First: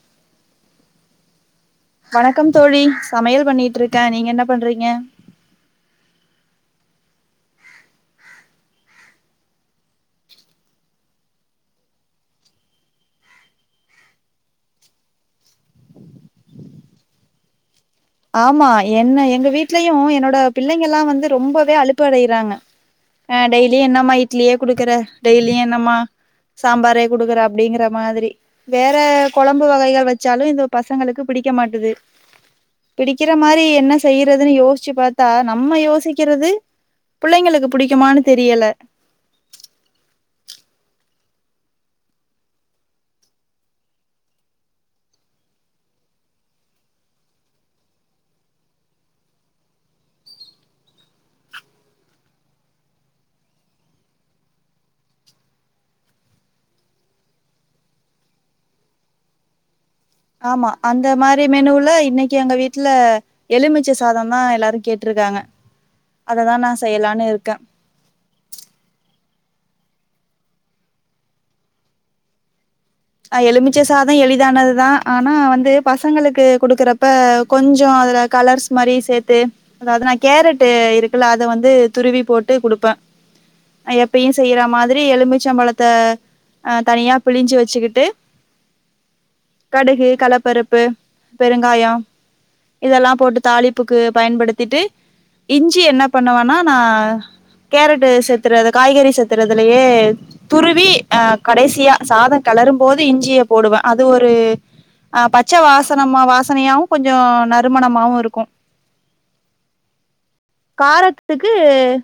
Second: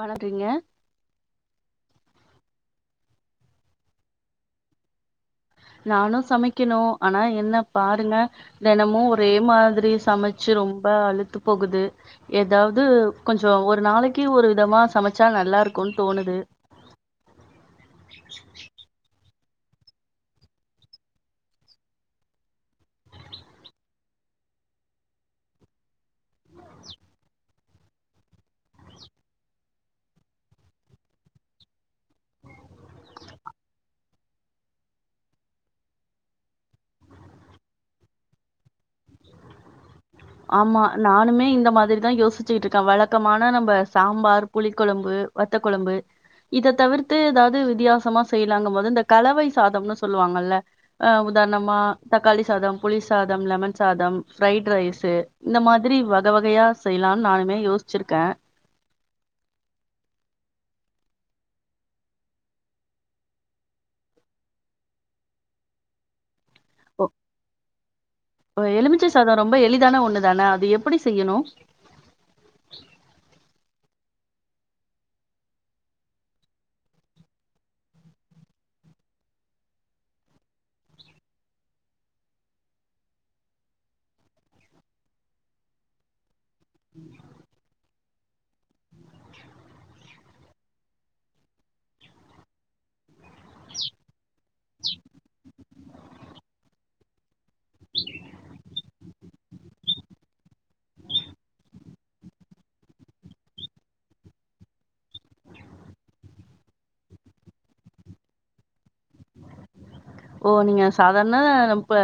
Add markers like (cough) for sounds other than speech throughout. வளக்றீங்க வணக்கம் தோழி சமையல் பண்ணிட்ருக்கே நீங்க என்ன பண்றீங்க நானு சமைக்கிணோ ஆனா என்ன பாருங்க தினமோ ஒரே மாதிரி சமைச்சு ரொம்ப அளுத்து போகுது ஏதாவது கொஞ்சோ ஒரு நாளைக்கி ஒரு விதமா சமச்சா நல்லா இருக்கோனு தோணுது ஆமா என்ன எங்க வீட்லயு என்னோட பிள்ளைங்கல்லா வந்து ரொம்பவே அளுப்படையுறாங்க அ டெய்லியு என்னம்மா இட்லியே குடுக்குற டெய்லியு என்னம்மா சாம்பாரே குடுக்குற அப்டீங்கிற மாதிரி வேற கொழம்பு வகைகள் வெச்சாலு இந்த பசங்களுக்கு பிடிக்க மாட்டுது பிடிக்கிற மாரி என்ன செய்யறதுன்னு யோசிச்சு பாத்தா நம்ம யோசிக்கிறது புள்ளைங்களுக்கு ப புடிக்குமானு தெரியல ஆமா நானுமே இந்த மாதிரிதா யோசிச்சுகிட்ருக்கே வழக்கமான நம்ம சாம்பார் புளிக்கொழம்பு வத்த கொழம்பு இத தவிர்த்து எதாவது வித்தியாசமா செய்லாங்கும் போது இந்த கலவை சாதம்னு சொல்லுவாங்கல்ல ஆ உதாரணமா தக்காளி சாதம் புளி சாதம் லெமன் சாதம் ஃரைட் ரைஸ் இது இந்த மாதிரி வக வகயா செய்யலானு நானுமே யோசிச்சிருக்கே ஆமா அந்த மாரி மெனுல இன்னைக்கி எங்க வீட்ல எலுமிச்ச சாதோந்தா எல்லாரு கேட்ருக்காங்க அததா நா செய்யலான்னு இருக்கே அப்றோ எலுமிச்ச சாதோ ரொம்போ எளிதான ஒண்ணுதானே அது எப்புடி செய்யணோ அ எலுமிச்ச சாதோ எளிதானதுதா ஆனா வந்து பசங்களுக்கு குடுக்குறப்ப கொஞ்சோ அதுல கலர்ஸ் மாரி சேத்து அதாவது நா கேரட்டு இருக்குல்ல அத வந்து துருவி போட்டு குடுப்ப அ எப்பயூ செய்யற மாதிரி எலுமிச்ச பழத்த அ தனியா புழிஞ்சி வெச்சிக்கிட்டு கடுகு கள்ளப்பருப்பு பெருங்காயோ இதல்லா போட்டு தாளிப்புக்கு பயன்படுத்திட்டு இஞ்சி என்ன பண்ணுவன்னா நா கேரட்டு சேத்துறது காய்கறி சேத்துறதுலயே துருவி அ கடைசியா சாதோ கெளரும்போது இஞ்சிய போடுவ அது ஒரு அ பச்ச வாசனமா வாசனையாவு கொஞ்சோ நறுமணமாவு இருக்கு ஓ நீங்க சாதாரணா காரத்துக்கு நம் இப்ப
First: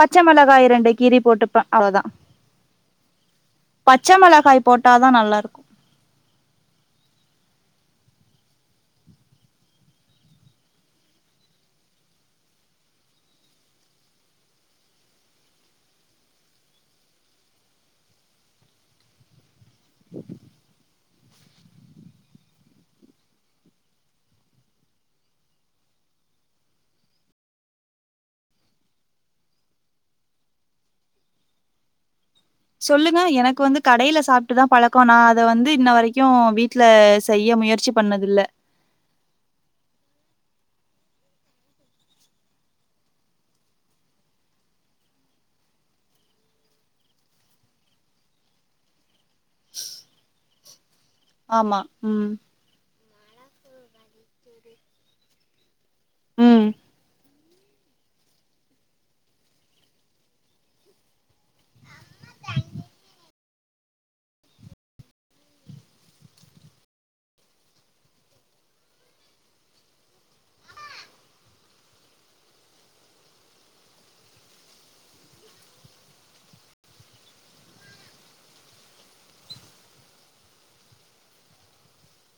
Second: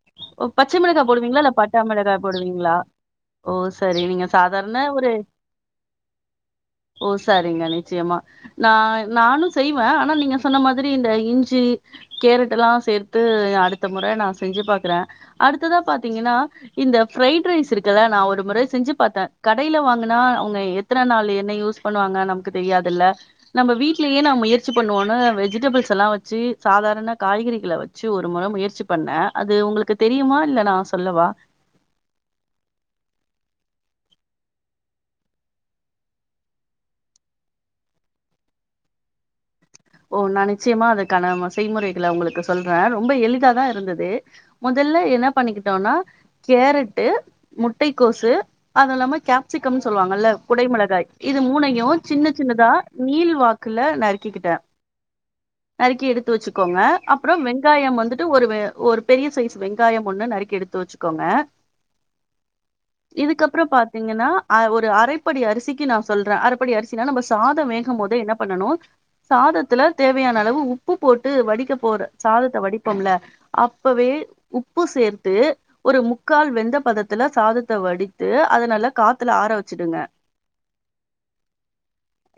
பச்ச ஓ மிளகாய் பச்ச ரெண்டு மிளகா கீறி போடுவீங்களா இல்ல போட்டுப்பே பட்டா அவ்ளோதா மிளகாய் போடுவீங்களா ஓ சரி பச்ச நீங்க மிளகாய் சாதாரண போட்டாதா ஒரு நல்லாருக்கு ஓ சாரிங்க நிச்சயமா நா நானு செய்வ அனா நீங்க சொன்ன மாதிரி இந்த இஞ்சி கேரட்டுலா சேர்த்து அடுத்த மொற நா செஞ்சி பாக் கற அடுத்ததா பாத்திங்கன்னா இந்த பிரைட் ரைஸ் இருக்குல்ல நா ஒரு முற செஞ்சு பாத்த கடையில வாங்குனா அவுங்க எத்தன நாள் என்ன யூஸ் பண்ணுவாங்க நமக்கு தெரியாதுல்ல நம்ப வீட்லயே நா முயற்சி பண்ணுவோன்னு வெஜிடபிள்ஸ் எல்லா வச்சி சாதாரண காய்கறிகள வச் சு ஒரு முற முயற்சி பண்ண அது உங்களுக்கு தெரியுமா இல்ல நா சொல்லவா சொல்லுங்க எனக்கு வந்து கடையில சாப்ட்டு தா பழக்கோ நா அத வந்து இன்ன வரைக்கு வீட்ல செய்ய முயற்சி பண்ணதுல்ல ஓ நா நிச்சயமா அதுக்கான செய்முறைகள உங்களுக்கு சொல்ற ரொம்ப எளிதாதா இருந்தது முதல்ல என்னா பண்ணிக்கிட்டோன்னா கேரட்டு முட்டைக்கோசு அதுல்லாம கேப்சிகம்னு சொல்லுவாங்கல்ல குடை மிளகாய் இது ஆமா. மூணையு சின்ன ம். சின்னதா நீள் வாக்குல நறுக்கிக்கிட்ட நறுக்கி எடுத்து ம். வச்சுக்கோங்க அப்பறோ வெங்காயம் வந்துட்டு ஒருவ ஒரு பெரிய சைஸ் வெங்காயம் ஒண்ணு நறுக்கி எடுத்து வச்சு கோங்க ஆமா தே இதுக்கப்பறோ பாத்திங்கன்னா அ ஒரு அரைப்படி அரிசிக்கு நா சொல்ற அரப்படி அரிசின்னா நம்ப சாதோ வேகும் போதே என்ன பண்ணனு சாதத்துல தேவையான அளவு உப்பு போட்டு வடிக்க போற சாதத்த வடிப்போம்ல்ல அப்பவே உப்பு சேர்த்து ஒரு முக்கால் வெந்த பதத்துல சாதத்த வடித்து அத நல்ல காத்துல ஆர வச்சிடுங்க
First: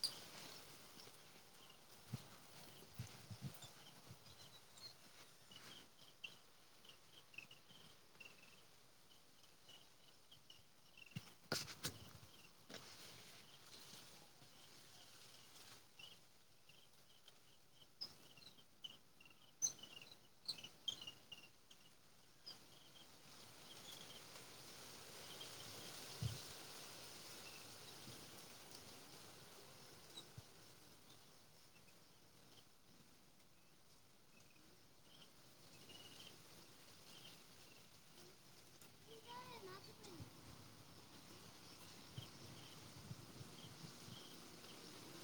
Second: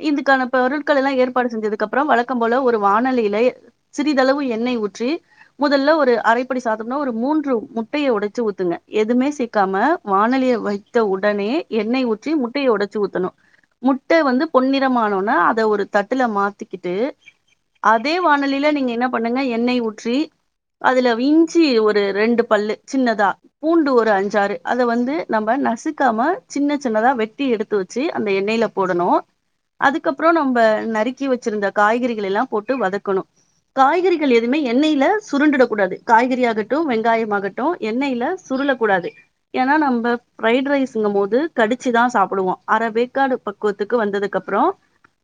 இதுக்கான பொருட்கள் எல்லா ஏற்பாடு செஞ்சதுக்கு அப் பறோ வழக்கம் போல ஒரு வானலையில சிறிதளவு எண்ணெய் ஊற்றி முதல்ல ஒரு அரைப்படி சாதம்ன்னா ஒரு மூன்று முட்டைய ஒடச்சு ஊத்துங்க எதுமே சேக்காம வானலிய வை த்த உடனே எண்ணெய் ஊற்றி முட்டைய ஒடச்சு ஊத்தணு முட்ட வந்து பொன்னிறமானோன்னே அத ஒரு தட்டுல மாத்திக்கிட்டு அதே வானலில நீங்க என்ன பண்ணுங்க எண்ணெய் ஊற்றி அதுல விஞ்சி ஒரு ரெண்டு பல்லு ஜின்னதா பூண்டு ஒரு அஞ்சாறு அத வந்து நம்ம நசுக்காம சின்ன சின்னதா வெட்டி எடுத்து வ ச்சி அந்த எண்ணெயில போடணு அதுக்கப்பறோ நம்ப நறு க்கி வச்சிருந்த காய்கறிகள் எல்லா போட்டு வதக்கணு காய்கறிகள் எதுவுமே எண்ணெயில சுருண்டுடக் கூடாது காய்கறி ஆகட்டு வெங்காயம்மாகட் டு எண்ணெயில சுருல கூடாது ஏன்னா நம்ப ரைட் ரைஸ்ங்கு போது கடிச்சு தா சாப்புடுவோ அற வேக்காடு ப ததுக்கு வந்ததுக்கப்பறோ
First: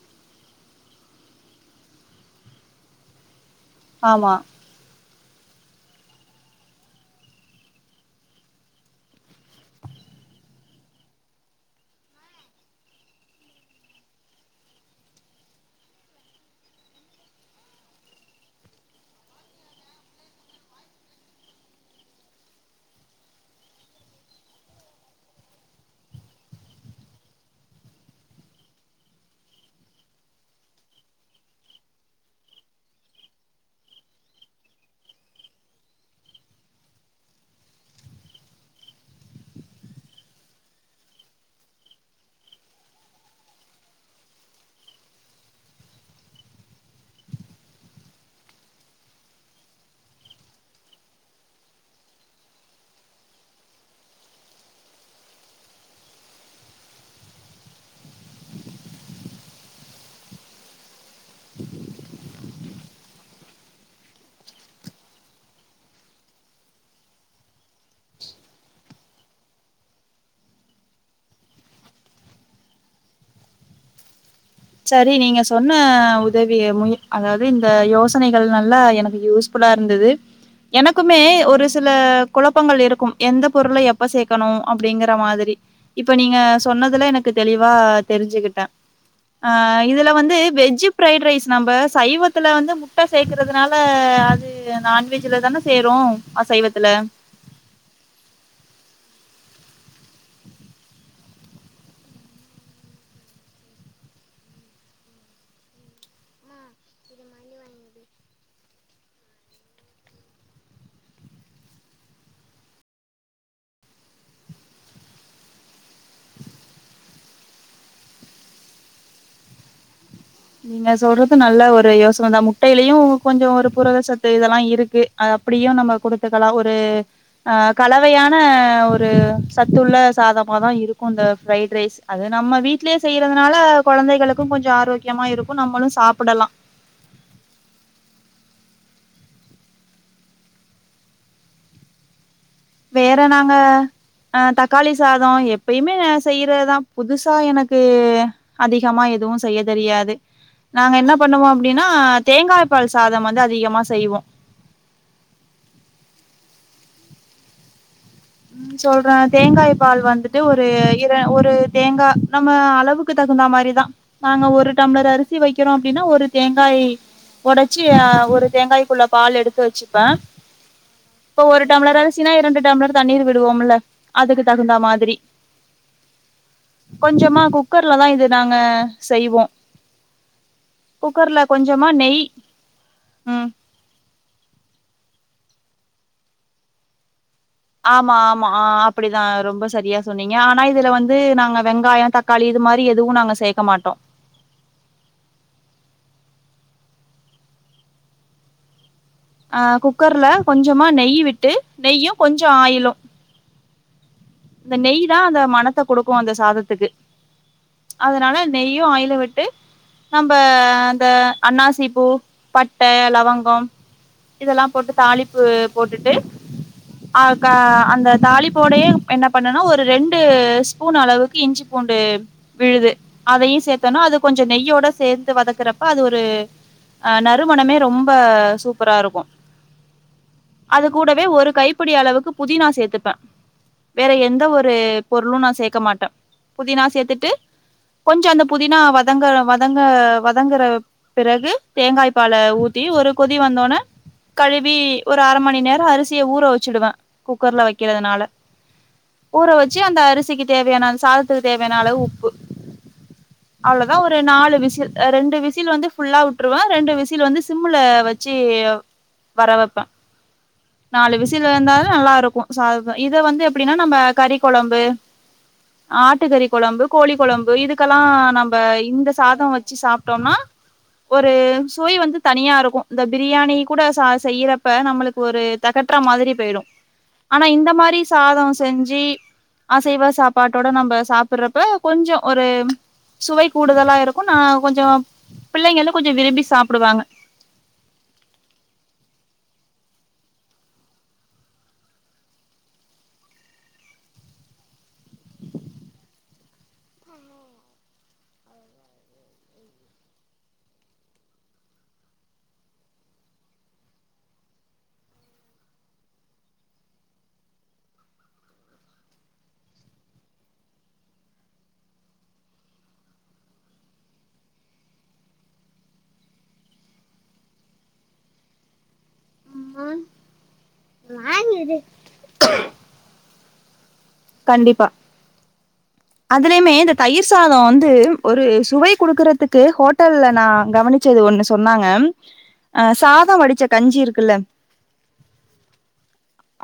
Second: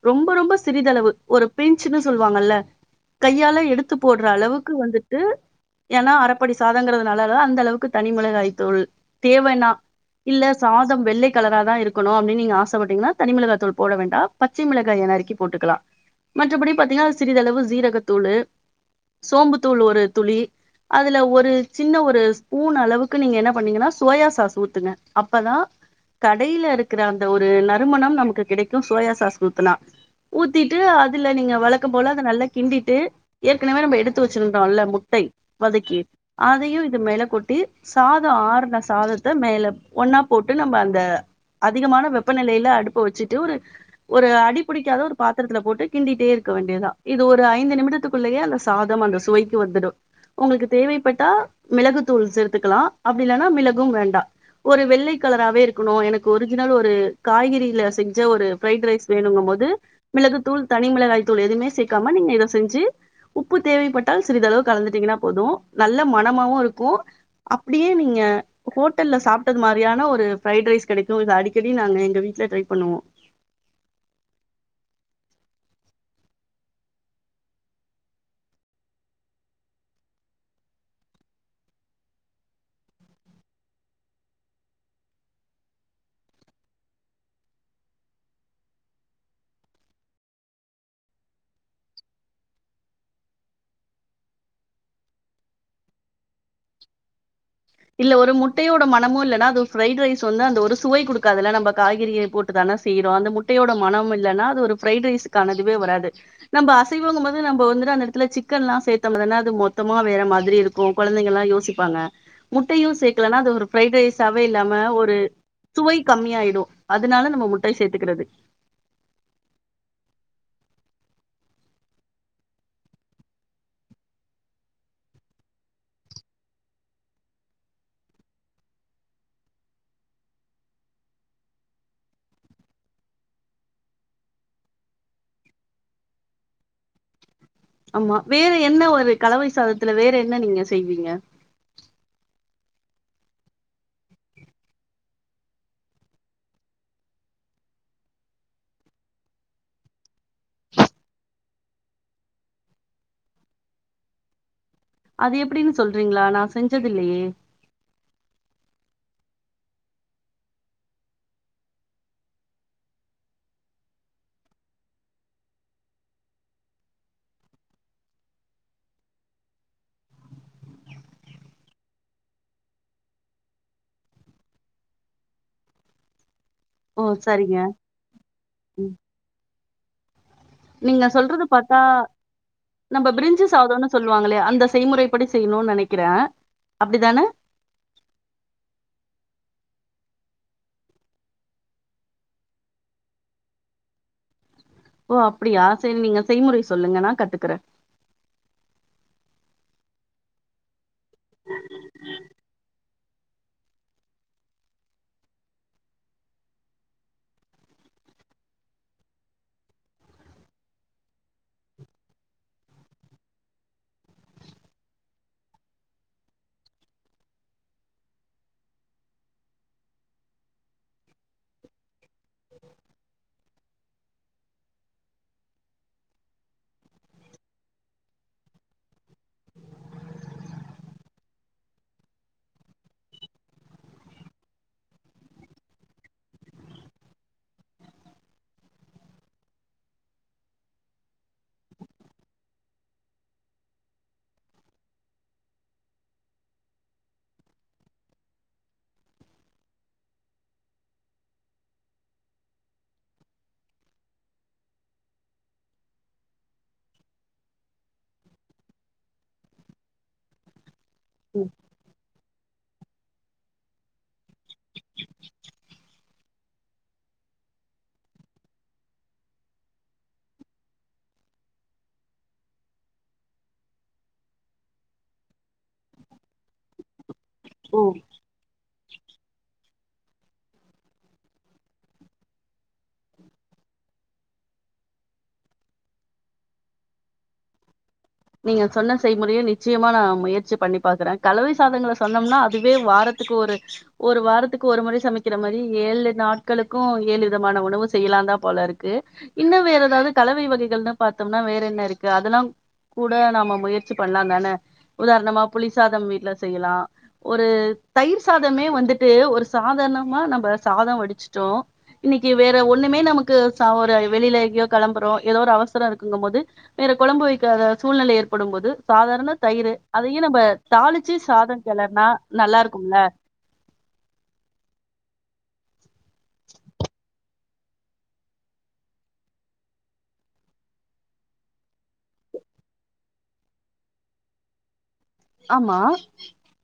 ரொம்ப ரொம்ப சிறிதளவு ஒரு பின்ச்சுன்னு சொல்லுவாங்கல்ல கையால எடுத்து போடுற ஆமா. அளவுக்கு வந்துட்டு ஏன்னா அரப்படி சாதங்கறதுனால அந்த அளவுக்கு தனிமேளகாய் தூள் தேவன்னா இல்ல சாதோ வெள்ளை கலரா தா இருக்கணு அப்படின்னு நீங்க ஆசப்பட்டீங்கன்னா தனி மெளகா தூள் போட வேண்டா பச்சை மெளகாய நறுக்கி போட்டுக்கலா மற்றபடி பாத்தீங்கன்னா சிறிதளவு சீரகத்தூளு சோம்பு தூள் ஒரு துளி அதுல ஒரு சின்ன ஒரு ஸ்பூன் அளவுக்கு நீங்க என்ன பண்ணீங்கன்னா சோயா சாஸ் ஊத்துங்க அப்பதா கடையில இருக்குற அந்த ஒரு நறுமணம் நமக்கு கிடைக்கும் சோயா சாஸ் ஊத்துனா ஊத்திட்டு அதுல நீங்க வளக்கம் போல அத நல்லா கிண்டிட்டு ஏற்கனவே நம்ம எடுத்து வச்சிருத்தோல்ல முட்டை வதக்கி அதையு இது மேல கொட்டி சாதோ ஆருன சாதத்த மேல ஒன்னா போட்டு நம்ம அத அதிகமான வெப்பநெலையில அடுப்ப வச்சுட்டு ஒரு ஒரு அடிபுடிக்காத ஒரு பாத்துரத்துல போட்டு கிண்டிட்டே இருக்க வேண்டியதுதா இது ஒரு ஐந்து நிமிடத்துக்குள்ளயே அந்த சாதோ அந்த சுவைக்கு வந்துடு உங்களுக்கு தேவைப்பட்டா மிளகு தூள் சேத்துக்கலா அப்படி இல்லன்னா மிளகும் வேண்டா ஒரு வெள்ளை கலரவே இருக்கணு எனக்கு ஒரிஜினல் ஒரு காய்கறில செஞ்ச ஒரு பிரைட் ரைஸ் வேணுகும்போது மிளகு தூள் தனி மிளகாய் தூள் எதுவுமே சேக்காம நீங்க செஞ்சு உப்பு தேவைப்பட்டால் சிறிதளவு கலந்துட்டீங்கன்னா போது நல்ல மனமாவுருக்கு அப்டியே நீங்க ஹோட்டல்ல சாப்ட்டது மாரியான ஒரு ஃப்ரைைட்ஸ் கடைக்கு இது அடிக்கடி நாங்க எங்க வீட்ல ட்ரை பண்ணுவோ செரி நீங்க சொன்ன உதவி மு அதாவது இந்த யோசனைகள் நல்லா எனக்கு யூஸ் ஃபுல்லா இருந்தது எனக்குமே ஒரு சில குழப்பங்கள் இருக்கும் எந்த பொருளை எப்ப சேக்கணு அப்டிங்கிற மாதிரி இப்ப நீங்க சொன்னதுல எனக்கு தெளிவா தெரிஞ்சுகிட்டே ஆ இதுல வந்து வெஜ் பிரைட் ரைஸ் நம்ம சைவத்துல வந்து முட்ட சேக்கறதுனால அது இது நான்வெஜ்ல தான செய்ரோ அசைவத்துல இல்ல ஒரு முட்டையோட மனமு இல்லன்னா அது ஃப்ரைட் ரைஸ் வந்து அந்த ஒரு சுவை குடுக்காதுல்ல நம்ம காய்கறிகள் போட் டு தான செய்றோ அந்த முட்டையோட மனம் இல்லன்னா அது ஒரு பிரைட் ரைஸுகானதுவே வராது நம்ம அசைவங்கம்போது நம்ம வந்துட்டு அந்த எடத்துல சிக்கன்லா சேத்தமனா அது மொத்தமா வேற மாரி இருக் கு கொழந்தைங்கலா யோசிப்பாங்க முட்டையு சேக்கலனா அது ஒரு ஃப்ரைட் ரைஸாவே இல்லாம ஒரு சுவை கம்மியாயிடு அதனால நம்ம முட்டை சேத்துக்கிறது நீங்க சொல்றது நல்ல ஒரு யோசனை தா முட்டையிலயு கொஞ்சோ ஒரு புரதசத்து இதெல்லா இருக்கு அத அப்டியு நம்ம குடுத்துக்கலா ஒரு அ கலவையான ஒரு சத்துள்ள சாதமாதா இருக்கு அந்த ஃப்ரைட் ரைஸ் அது நம்ம வீட்லயே செய்யறதுனால கொழந்தைகளுக்கு கொஞ்சோ ஆரோக்கியமா இருக்கு நம்மளு சாப்புடலா ஆமா வேற என்ன ஒரு கலவை சாதத்துல வேற என்ன நீங்க செய்வீங்க வேற நாங்க அ தக்காளி சாதோ எப்பயுமே செய்யறதா புதுசா எனக்கு அதிகமா எதுவு செய்ய தெரியாது நாங்க என்ன பண்ணுவோ அப்டின்னா தேங்காய் பால் சாதம் வந்து அதிகமா செய்வோ அது எப்டின்னு சொல்றீங்களா நா செஞ்சதுல்லையே ம் சொல்றே தேங்காய் பால் வந்துட்டு ஒரு இர ஒரு தேங்கா நம்ம அளவுக்கு தகுந்தா மாரிதா நாங்க ஒரு டம்ளர் அரிசி வைக்கிறோ அப்டின்னா ஒரு தேங்காய் ஒடச்சி ஒரு தேங்காய்க்குள்ள பால் எடுத்து வச்சுப்பே இப்ப ஒரு டம்ளர் அரிசினா இரண்டு டம்ளர் தண்ணீர் விடுவோம்ல அதுக்கு தகுந்த மாரி ஓ! கொஞ்சமா சரிங்க. குக்கர் ல தா இது நாங்க ம். செய்வோ நீங்க குக்கர்ல சொல்றது பாத்தா கொஞ்சமா நெய் நம்ம பிரிஞ்சி ம் சாதோன்னு சொல்லுவாங்களே அந்த செய்முறைப்படி செய்ணுன் நனைக்கிற அப்டித்தான ஆமா ஆமா ஆ அப்டிதா ரொம்ப செரியா சொன்னீங்க ஆனா இதுல வந்து நாங்க வெங்காயோ தக் காளி இது மாரி எதுவு நாங்க சேக்க மாட்டோ ஓ அப்டியா செரி நீங்க செய்முறை சொல்லுங்க நா கத்துக்குறே ஆ குக்கர்ல கொஞ்சமா நெய் விட்டு நெய்யு கொஞ்சோ ஆயிலு அந்த நெய்தா அந்த மனத்த கொடுக்கு அந்த சாதத்துக்கு அதனால நெய்யு ஆயிலு விட்டு நம்ம அந்த அண்ணாசி பூ பட்ட லவங்கம் இதெல்லா போட்டு தாளிப்பு போட்டுட்டு ஆ கா அந்த தாளிப்போடயே என்ன பண்ணனா ஒரு ரெண்டு ஸ்பூன் அளவுக்கு இஞ்சி பூண்டு விழுது அதையு சேத்தோனா அது கொஞ்சோ நெய்யோட சேந்து வதக்கறப்ப அது ஒரு அ நறுமணமே ரொம்ப சூப்பரா இருக்கு அதுகூடவே ஒரு கைப்பிடி அளவுக்கு புதினா சேத்துப்பே வேற எந்த ஒரு பொருளு நா சேக்க மாட்ட புதினா சேத்துட்டு கொஞ்சோ அந்த புதினா வதங்க வதங்க வதங்குற பிறகு தேங்காய்ப்பால ஊத்தி ஒரு கொதி வந்தோன கழுவி ஒரு அர மணி நேரோ அரிசிய ஊற வெச்சுடுவே குக்கர்ல வெக்கிறதுனால ஊற வெச்சு அந்த அரிசிக்கு தேவையான அந்த சாதத்துக்கு தேவையான அளவு உப்பு அவ்ளோதா ஒரு நாலு விசில் ரெண்டு விசில் வந்து ஃபுல்லா உட்ருவே ரெண்டு விசில் வந்து சிம்ல வெச் சு வர வெப்பே நாலு விசில் இருந்தாலு நல்லா இருக்கு சாதோ இ இத வந்து எப்டினா நம்ம கறி கொழம்பு ஆட்டுக்கறி கொழம்பு கோழி கொழம்பு இதுக்கெல்லா நம்ம இந்த சாதோ வெச்சு சாப்ட்டோனா ஒரு சுவை வந்து தனியா இருக்கு இந்த பிரியாணி கூட ச செய்யறப்ப நம்மளுக்கு ஒரு தெகட்டு மாதிரி போய்ரு ஆனா இந்த ஓ மாரி சாதோ செஞ்சு அசைவ சாப்பாட்டோட நம்ப சாப்புற்றப்ப கொஞ்சோ ஒரு சுவை கூடுதலா இருக்கு நா கொஞ்சோ பிள்ளைங்களு கொஞ்சோ விரும்பி சாப்புடுவாங்க நீங்க சொன்ன செய்முறைய நிச்சியமா நா முயற்சி பண்ணி பாக்குறே கலவை சாதங்கள சொன்னோம்னா அதுவே வாரத்துக்கு ஒரு ஒரு வாரத்துக்கு ஒரு முறை சமைக்கிற மாரி ஏழு நாட்களுக்கு ஏழு விதமான உணவு செய்யலாதா போல இருக்கு இன்னு வேற எதாவ்து கலவை வகைகள்னு பாத்தோம்னா வேற என்ன இருக்கு அதெல்லா கூட நம்ம முயற்சி பண்லாதான உதாரணமா புளிசாதம் வீட்ல செய்யலா ஒரு தயிர் சாதமே வந்துட்டு ஒரு சாதார்ணமா நம்ப சாதோ வடிச்சிட்டோ இன்னிக்கி வேற ஒன்னுமே நமக்கு ச ஒரு வெளில எங்கயோ களம்புறோ எதோ ஒரு அவசரோ இருக்குங்கமோது வேற கொழம்பு வெக்காத சூழ்நிலை ஏற்படும்போது சாதாரண தயிரு அதையு நம்ப தாளிச்சு சாதோ கெளற்னா நல்லாருக்கும்ல கண்டிப்பா அதுலயுமே இந்த தயிர் சாதோ வந்து ஒரு சுவை குடுக்கறதுக்கு ஹோட்டல்ல நா கவனிச்சது ஒன்னு சொன்னாங்க ஆ சாதோ வடிச்ச கஞ்சி இருக்குல்ல ஆமா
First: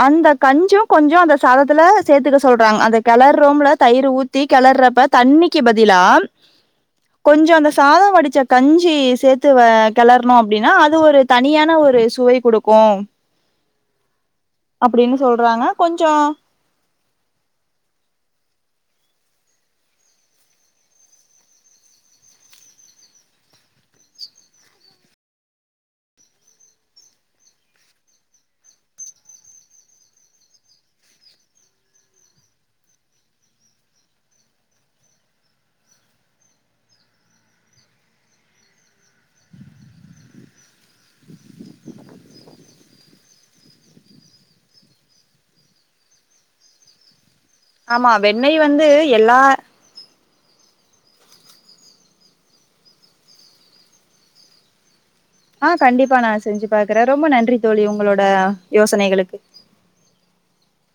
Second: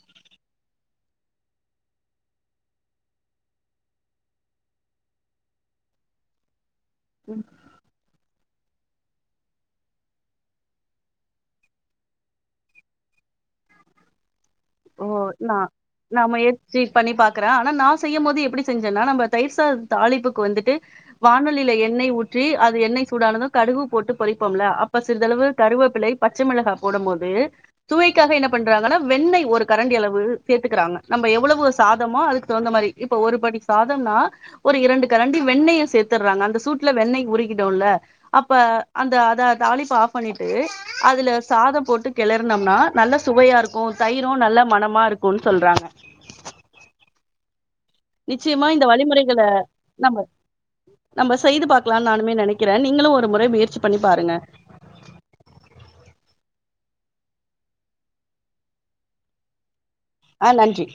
அந்த கஞ்சியு கொஞ்சோ அந்த சாதத்துல சேத்துக்க சொ சொல்றாங்க அந்த கெளறோம்ல தயிரு ஊத்தி கெளர்றப்ப தண்ணிக்கி பதிலா கொஞ்சோ அந்த சாதொ வடிச்ச கஞ்சி சேத்து வ கிளறணோ அப்டின்னா அது ஒரு தனியான ஒரு சுவை குடுக் கோம் ஓ ந சொல்றாங்க. கொஞ்சம் நாம ஏ (unintelligible) பண்ணி பாக்குறே ஆனா நா செய்யும் போது எப்டி செஞ்சேன்னா நம்ம தயிர்சாத் தாலிப்புக்கு வந்துட்டு வானொலியல எண்ணெய ஊற்றி அது எண்ணெய் சூடானது கடுகு போட்டு பொறிப்போம்ல அப்ப சிறிதளவு கருவேப்பிழை பச்ச மிளகா போடும்போது சுவைக்காக என்ன பண்றாங்கா வெண்ணெய் ஒரு கரண்டி அளவு சேத்துக்கிறாங்க நம்ம எவ்வளவு சாதமோ அதுக்கு தகுந்த மாரி இப்ப ஒரு படி சாதம்னா ஒரு இரண்டு கரண்டி வெண்ணய சேர்த்தட்றாங்க அந்த சூட்ல வெண்ணய் உருக்கிடுல்ல அப்ப அந்த அத தாளிப்ப ஆஃப் பண்ணிட்டு அதுல சாதம் போட்டு கிளறனம்னா நல்ல சுவையா இருக்கு தயிர் இன்னு நல்ல மனமா இருக்குன்னு சொல்றாங்க ஆமா வெண்ணெய் நிச்சயமா இந்த வந்து வழிமுறைகள எல்லா நம்ம நம்ம செய்து பாக்கலான்னு நானுமே நெனைக்கிறே நீங்களு ஒரு முறை முயற்சி பண்ணி பாருங்க ஆ கண்டிப்பா நா செஞ்சு பாக்கறே ரொம்ப நன்றி தோழி ஒங்களோட யோசனைகளுக்கு ஆ நன்றி